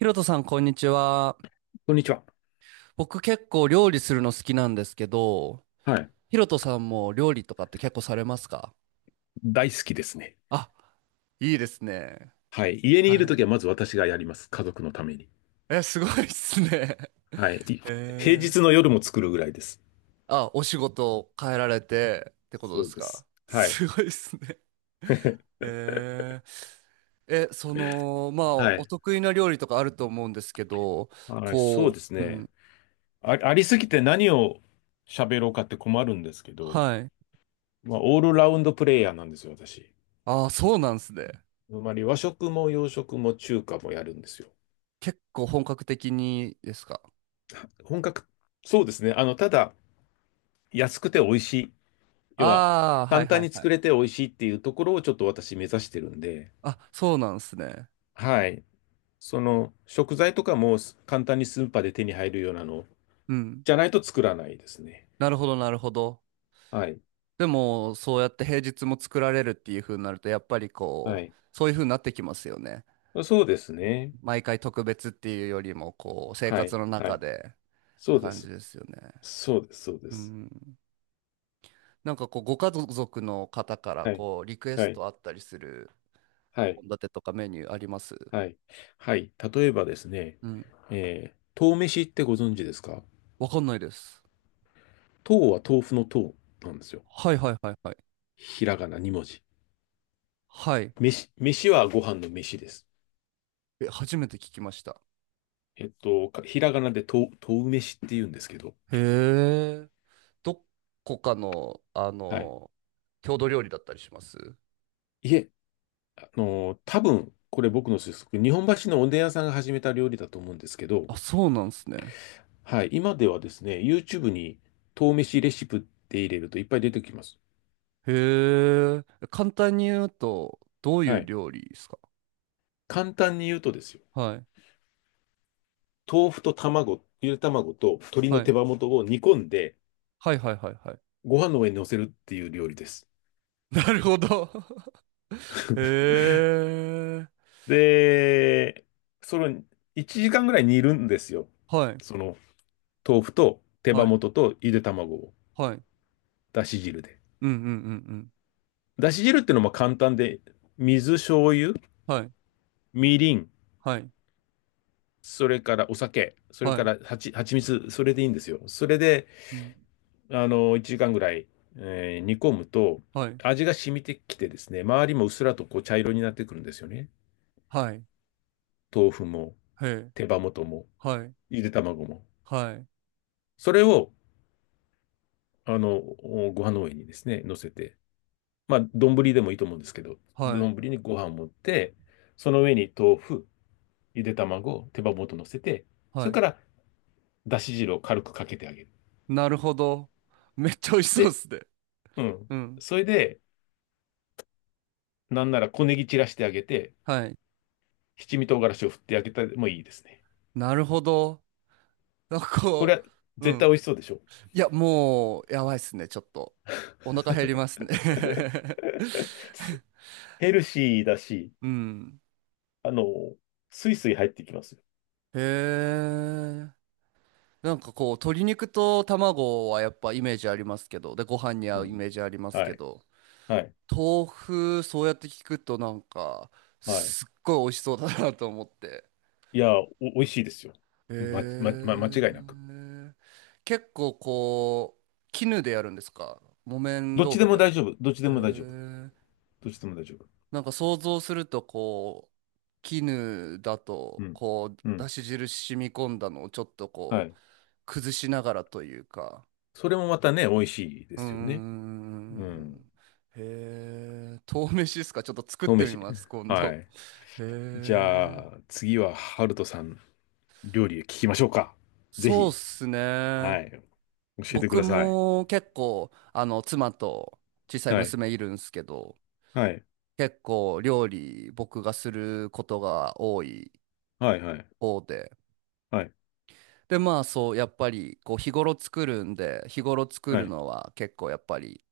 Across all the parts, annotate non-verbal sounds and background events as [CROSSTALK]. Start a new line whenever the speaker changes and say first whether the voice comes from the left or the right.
right: ひろとさん、こんにちは。
left: こんにちは。
right: 僕結構料理するの好きなんですけど、
left: はい。
right: ひろとさんも料理とかって結構されますか？
left: 大好きですね。
right: あ、いいですね。
left: はい。家にいる
right: は
left: と
right: い。
left: きはまず私がやります。家族のために。
right: え、すごいっすね。[LAUGHS]
left: はい。平
right: え
left: 日
right: ー、
left: の夜も作るぐらいです。
right: あ、お仕事変えられてってことで
left: そう
right: す
left: で
right: か？
left: す。はい。
right: すごいっすね。えその、まあ、
left: は
right: お
left: い。
right: 得意な料理とかあると思うんですけど、
left: はい、そう
right: こ
left: です
right: う、う
left: ね。
right: ん。
left: あ、ありすぎて何を喋ろうかって困るんですけど、
right: はい。
left: まあ、オールラウンドプレイヤーなんですよ、私。
right: ああ、そうなんですね。
left: つまり和食も洋食も中華もやるんですよ。
right: 結構本格的にですか？
left: 本格、そうですね。ただ、安くて美味しい。要は、
right: ああ、はい
left: 簡単
right: はい
left: に
right: は
left: 作
right: い。
left: れて美味しいっていうところをちょっと私目指してるんで、
right: あ、そうなんですね。
left: はい。その食材とかも簡単にスーパーで手に入るようなの
right: うん。
left: じゃないと作らないですね。
right: なるほど、なるほど。
left: はい。
right: でも、そうやって平日も作られるっていう風になると、やっぱり
left: は
right: こう、
left: い。
right: そういう風になってきますよね。
left: そうですね。
right: 毎回特別っていうよりも、こう、生
left: は
right: 活
left: い。
right: の
left: は
right: 中
left: い。
right: でっ
left: そう
right: て
left: で
right: 感じ
left: す。
right: ですよね。
left: そうです。そうで
right: う
left: す。
right: ん。なんかこう、ご家族の方から、
left: はい。
right: こう、リクエ
left: は
right: ス
left: い。
right: トあったりする
left: はい。
right: 献立とかメニューあります？
left: はい。はい。例えばですね、
right: うん。
left: 豆飯ってご存知ですか？
right: わかんないです。
left: 豆は豆腐の豆なんですよ。
right: はいはいはいはい。
left: ひらがな2文字。
right: はい。
left: 飯、飯はご飯の飯です。
right: え、初めて聞きました。
left: ひらがなで豆飯って言うんですけど、
right: へえ。どこかの、あ
left: はい。
right: の、郷土料理だったりします？
left: いえ、多分、これ僕の推測、日本橋のおでん屋さんが始めた料理だと思うんですけど、
right: あ、そうなんですね。
left: はい、今ではですね、YouTube に豆飯レシピって入れるといっぱい出てきます。
right: へえ。簡単に言うと、どうい
left: は
right: う
left: い。
right: 料理ですか？
left: 簡単に言うとですよ、
right: はい。
left: 豆腐と卵、ゆで卵と鶏
right: は
left: の手
right: い。
left: 羽元を煮込んで、
right: はいはいはいはい。
left: ご飯の上に乗せるっていう料理です。
right: [LAUGHS] なるほど。[LAUGHS] へえ。
left: で、それを1時間ぐらい煮るんですよ。
right: はい。
left: その豆腐と手羽
right: はい。
left: 元とゆで卵を、
right: はい。
left: だし汁で。
right: うんうんうんうん。
left: だし汁っていうのも簡単で、水、醤油、
right: はい。
left: みりん、
right: はい。
left: それからお酒、それ
right: は
left: か
right: い。
left: ら蜂蜜、それでいいんですよ。それで、
right: うん。
left: 1時間ぐらい、煮込むと、
right: はい。
left: 味が染みてきてですね、周りもうっすらとこう茶色になってくるんですよね。
right: はい。
left: 豆腐も、
right: へえ。
left: 手羽元も、
right: はい。
left: ゆで卵も。
right: はい。
left: それを、あの、ご飯の上にですね、乗せて、まあ、丼でもいいと思うんですけど、
right: はい。
left: 丼にご飯を盛って、その上に豆腐、ゆで卵、手羽元乗せて、
right: は
left: それ
right: い。
left: から、だし汁を軽くかけてあげる。
right: なるほど。めっちゃ美味しそうで
left: で、
right: すね。
left: うん。
right: うん。
left: それで、なんなら小ネギ散らしてあげて、
right: はい。
left: 七味唐辛子を振ってあげてもいいですね。
right: なるほど。なんか
left: これ
right: こ
left: は
right: う、う
left: 絶対
right: ん。
left: 美味しそうでしょ？
right: いや、もう、やばいっすね、ちょっと。お腹減りますね。 [LAUGHS]
left: すヘルシーだし、
right: うん。
left: あの、スイスイ入ってきますよ。
right: へえ。なんかこう、鶏肉と卵はやっぱイメージありますけど、で、ご飯に合
left: う
right: うイ
left: ん。
right: メージあります
left: は
right: け
left: い。
right: ど、
left: はい。
right: 豆腐、そうやって聞くとなんか、
left: はい。
right: すっごい美味しそうだなと思って。
left: いや、美味しいですよ。
right: へ
left: 間違いなく。
right: え。結構こう、絹でやるんですか？木綿
left: どっ
right: 豆
left: ちで
right: 腐で
left: も
right: やるんで
left: 大
right: す
left: 丈夫。どっち
right: か？
left: で
right: へ
left: も大丈夫。
right: え。
left: どっちでも大丈夫。
right: なんか想像するとこう、絹だ
left: う
right: と
left: ん。
right: こう
left: う
right: だ
left: ん。
right: し汁染み込んだのをちょっと
left: は
right: こう
left: い。
right: 崩しながらというか。
left: それもまたね、美味しいで
right: うー
left: すよね。うん。
right: ん。へえ、豆飯ですか？ちょっと作っ
left: 豆
right: てみ
left: 飯。
right: ます、今
left: は
right: 度。
left: い。
right: へ
left: じ
right: え。
left: ゃあ、次は、ハルトさん。料理聞きましょうか？ぜ
right: そうっ
left: ひ。
right: すね。
left: はい。教えてく
right: 僕
left: ださい。
right: も結構あの妻と小さい
left: はい。
right: 娘いるんすけど、
left: はい。
right: 結構料理僕がすることが多い
left: はい。はい。
right: 方で、
left: はい。
right: で、まあそう、やっぱりこう日頃作るんで、日頃作
left: は
right: る
left: い。
right: のは結構やっぱり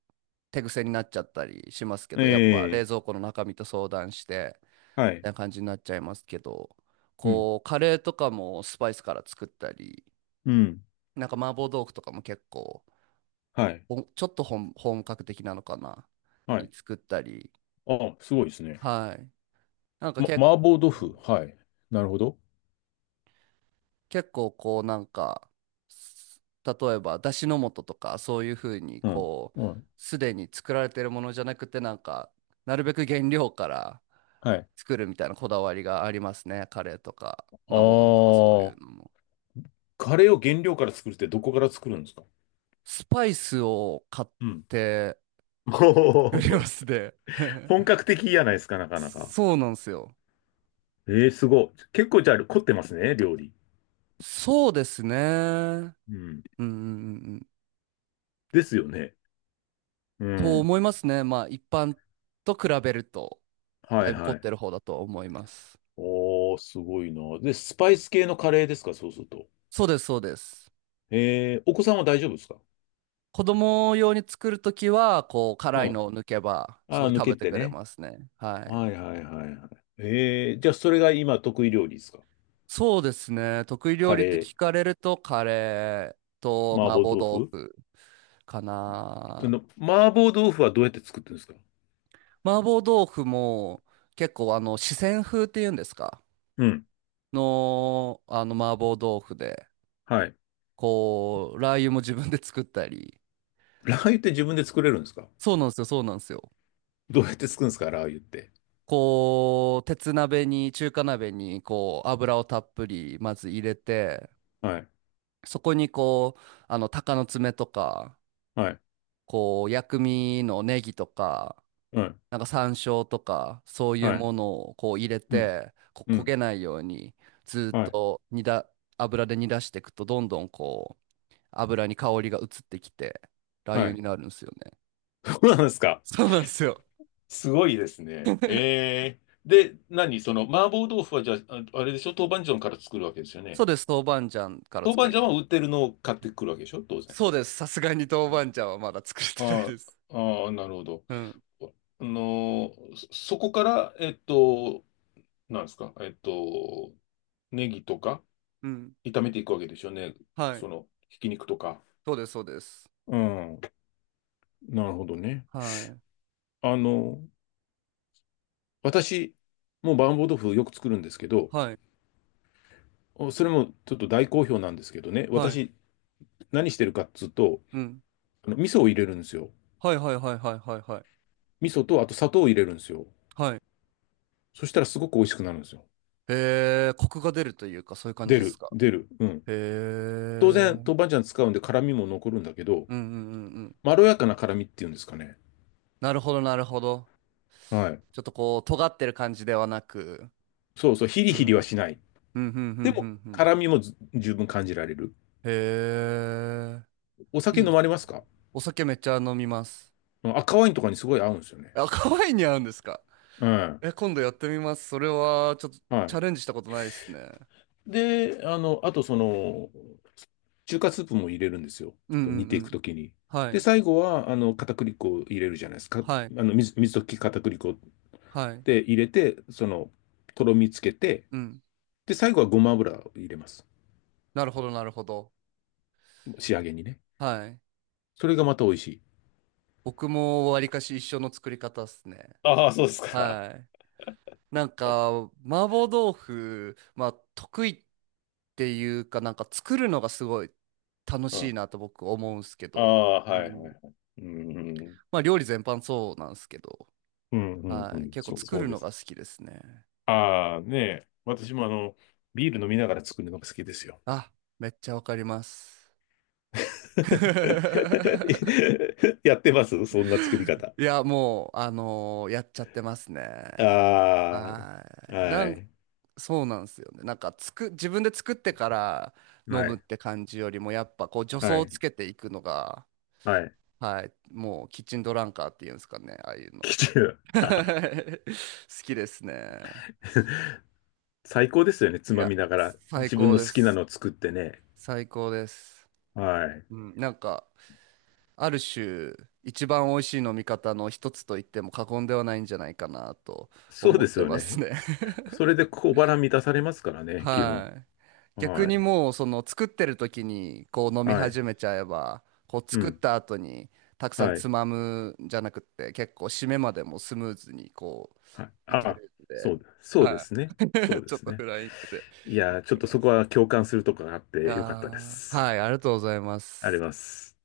right: 手癖になっちゃったりしますけど、やっぱ
left: ええ、
right: 冷蔵庫の中身と相談して、
left: は
right: み
left: い。
right: たいな感じになっちゃいますけど、
left: うん。
right: こうカレーとかもスパイスから作ったり、
left: うん。
right: なんか麻婆豆腐とかも結構、
left: はい。
right: ちょっと本格的なのかな、
left: はい。
right: に作ったり、
left: あ、すごいですね。
right: はい。なんか
left: 麻婆豆
right: 構、
left: 腐。はい。なるほど。
right: 結構こうなんか、例えば出汁の素とかそういうふうに
left: うん。
right: こう、
left: うん。
right: すでに作られてるものじゃなくてなんか、なるべく原料から
left: はい。
right: 作るみたいなこだわりがありますね。カレーとか
left: あ
right: 麻婆豆腐とかそういうの
left: ー、
right: も。
left: カレーを原料から作るってどこから作るんですか？
right: スパイスを買っ
left: うん。
right: て
left: [LAUGHS] お
right: 作りま
left: ー、
right: すね。
left: 本
right: [LAUGHS]
left: 格的じゃないですか、なかなか。
right: そうなんですよ。
left: ええ、すごい。結構じゃあ凝ってますね、料理。
right: そうですね。うん
left: うん。
right: うんうんうん。
left: ですよね。う
right: と
left: ん。
right: 思いますね。まあ一般と比べると、
left: は
right: だ
left: い
right: いぶ凝
left: は
right: っ
left: い。
right: てる方だと思います。
left: おー、すごいな。で、スパイス系のカレーですか、そうすると。
right: そうです、そうです。
left: お子さんは大丈夫ですか？
right: 子供用に作るときは、こう、
left: う
right: 辛い
left: ん。
right: のを抜けば、す
left: あ
right: ご
left: あ、
right: い
left: 抜
right: 食
left: け
right: べて
left: て
right: くれ
left: ね。
right: ますね。は
left: は
right: い。
left: いはいはいはい。じゃあそれが今得意料理ですか？
right: そうですね。得意料
left: カ
right: 理っ
left: レ
right: て
left: ー、
right: 聞かれると、カレーと
left: 麻
right: 麻
left: 婆
right: 婆
left: 豆
right: 豆
left: 腐。
right: 腐かな。
left: 麻婆豆腐はどうやって作ってるんですか？
right: 麻婆豆腐も、結構、あの、四川風っていうんですか、
left: うん。
right: の、あの、麻婆豆腐で、
left: はい。
right: こう、ラー油も自分で作ったり。
left: ラー油って自分で作れるんですか？
right: そうなんですよ、そうなんですよ。
left: どうやって作るんですかラー油って。
right: こう、鉄鍋に、中華鍋に、こう、油をたっぷり、まず入れて、
left: はい。
right: そこにこう、あの、鷹の爪とか、
left: はい。
right: こう、薬味のネギとか、
left: うん。
right: なんか山椒とか、そういう
left: はい。
right: ものをこう入れ
left: うん。
right: て、こ
left: う
right: う焦
left: ん。
right: げないように、ずっ
left: はい。
right: と煮だ、油で煮出していくと、どんどんこう、油に香りが移ってきて、ラー
left: は
right: 油に
left: い。
right: なるんですよね。
left: どうなんですか？
right: そうなんですよ。
left: すごいですね。ええ、で、何その、麻婆豆腐はじゃあ、あれでしょ、豆板醤から作るわけですよ
right: そう
left: ね。
right: です、豆板醤から
left: 豆板
right: 作り
left: 醤
right: ま
left: は
right: す。
left: 売ってるのを買ってくるわけでしょ、当然。
right: そうです、さすがに豆
left: う
right: 板
left: ん。
right: 醤はまだ作れてない
left: あ
right: です。
left: あ、ああ、なるほど。
right: うん、
left: そこから、なんですか、ネギとか
right: うん、
left: 炒めていくわけでしょうね。
right: はい。
left: その、ひき肉とか。
right: そうです、そうです。
left: うん、なるほどね。
right: はい、
left: あの、私、もう麻婆豆腐よく作るんですけど、
right: はい、
left: それもちょっと大好評なんですけどね、
right: はい、
left: 私、何してるかっつうと、
right: うん。
left: 味噌を入れるんですよ。
right: はいはいはいはいはいはい。
left: 味噌と、あと砂糖を入れるんですよ。
right: はい。
left: そしたらすごく美味しくなるんですよ。
right: へえ、コクが出るというか、そういう感じ
left: 出
right: です
left: る、
right: か。
left: 出る。うん。
right: へ
left: 当然、豆板
right: え。
left: 醤使うんで辛みも残るんだけど、
right: うんうんうんうん。
left: まろやかな辛みっていうんですかね。
right: なるほどなるほど。
left: はい。
right: ちょっとこう、尖ってる感じではなく。
left: そうそう、ヒ
right: う
left: リヒリはしな
right: ん。
left: い。
right: うんうんうんう
left: でも、
right: んうん。
left: 辛みもず十分感じられる。
right: へ
left: お
right: え。い
left: 酒
right: いっ
left: 飲ま
right: す。
left: れますか？
right: お酒めっちゃ飲みます。
left: うん。赤ワインとかにすごい合うんですよね。
right: あ、可愛いに合うんですか？
left: うん。
right: え、今度やってみます。それは、ちょっと
left: は
right: チャ
left: い。
right: レンジしたことないですね。
left: で、あと中華スープも入れるんですよ。ち
right: う
left: ょ
right: ん
left: っと
right: う
left: 煮
right: ん
left: て
right: う
left: いく
right: ん。
left: ときに。
right: は
left: で、
right: い。
left: 最後は、片栗粉を入れるじゃないですか。
right: はい。
left: 水溶き片栗粉
right: はい。
left: で入れて、とろみつけて、
right: うん。
left: で、最後はごま油を入れます。
right: なるほどなるほど。
left: 仕上げにね。
right: はい。
left: それがまた美味しい。
right: 僕もわりかし一緒の作り方っすね。
left: ああ、そうですか。
right: はい。なんか、麻婆豆腐、まあ、得意っていうか、なんか作るのがすごい楽
left: う
right: しい
left: ん。
right: なと僕思うんすけ
left: あ
right: ど、
left: あ、
right: う
left: はい
right: ん。
left: はいはい。うん。
right: まあ、料理全般そうなんすけど、
left: うんうんう
right: はい。
left: ん。
right: 結構
left: そう、
right: 作
left: そう
right: る
left: で
right: の
left: す。
right: が好きですね。
left: ああ、ねえ。私もビール飲みながら作るのが好きですよ。
right: あ、めっちゃわかります。[LAUGHS]
left: [LAUGHS] やってますそんな作り方。
right: いや、もう、やっちゃってますね。
left: あ
right: は
left: あ、
right: い。
left: はい、
right: そうなんですよね。なんか自分で作ってから飲
left: は
right: むっ
left: い。
right: て感じよりも、やっぱこう助走
left: は
right: をつ
left: い。
right: けていくのが、
left: はい。
right: はい、もうキッチンドランカーっていうんですかね、ああいう
left: [LAUGHS]
right: の。
left: きちゅう。
right: [LAUGHS] 好きですね。
left: [LAUGHS] 最高ですよね。つ
right: い
left: ま
right: や、
left: みながら。
right: 最
left: 自分
right: 高
left: の
right: で
left: 好きな
right: す。
left: のを作ってね。
right: 最高です。
left: はい。
right: うん、なんか、ある種、一番美味しい飲み方の一つと言っても過言ではないんじゃないかなと
left: そう
right: 思
left: で
right: っ
left: す
right: て
left: よ
right: ます
left: ね。
right: ね。[LAUGHS]
left: それで小腹満たされますからね、基本。
right: はい。逆
left: は
right: に
left: い。
right: もうその作ってる時にこう飲み
left: はい。
right: 始めちゃえばこう
left: う
right: 作っ
left: ん。
right: た後にたくさん
left: はい。
right: つまむんじゃなくって結構締めまでもスムーズにこ
left: はい。
right: ういけ
left: あ、
right: るんで、
left: そう、そうで
right: は
left: す
right: い。
left: ね。そ
right: [LAUGHS]
left: うで
right: ちょっ
left: す
right: とフ
left: ね。
right: ライングで
left: い
right: い
left: やー、ちょっ
right: き
left: と
right: ま
left: そこ
right: す。
left: は共感するとこがあっ
right: い
left: て
right: や
left: よかったで
right: ー、
left: す。
right: はい、ありがとうございま
left: あ
right: す。
left: ります。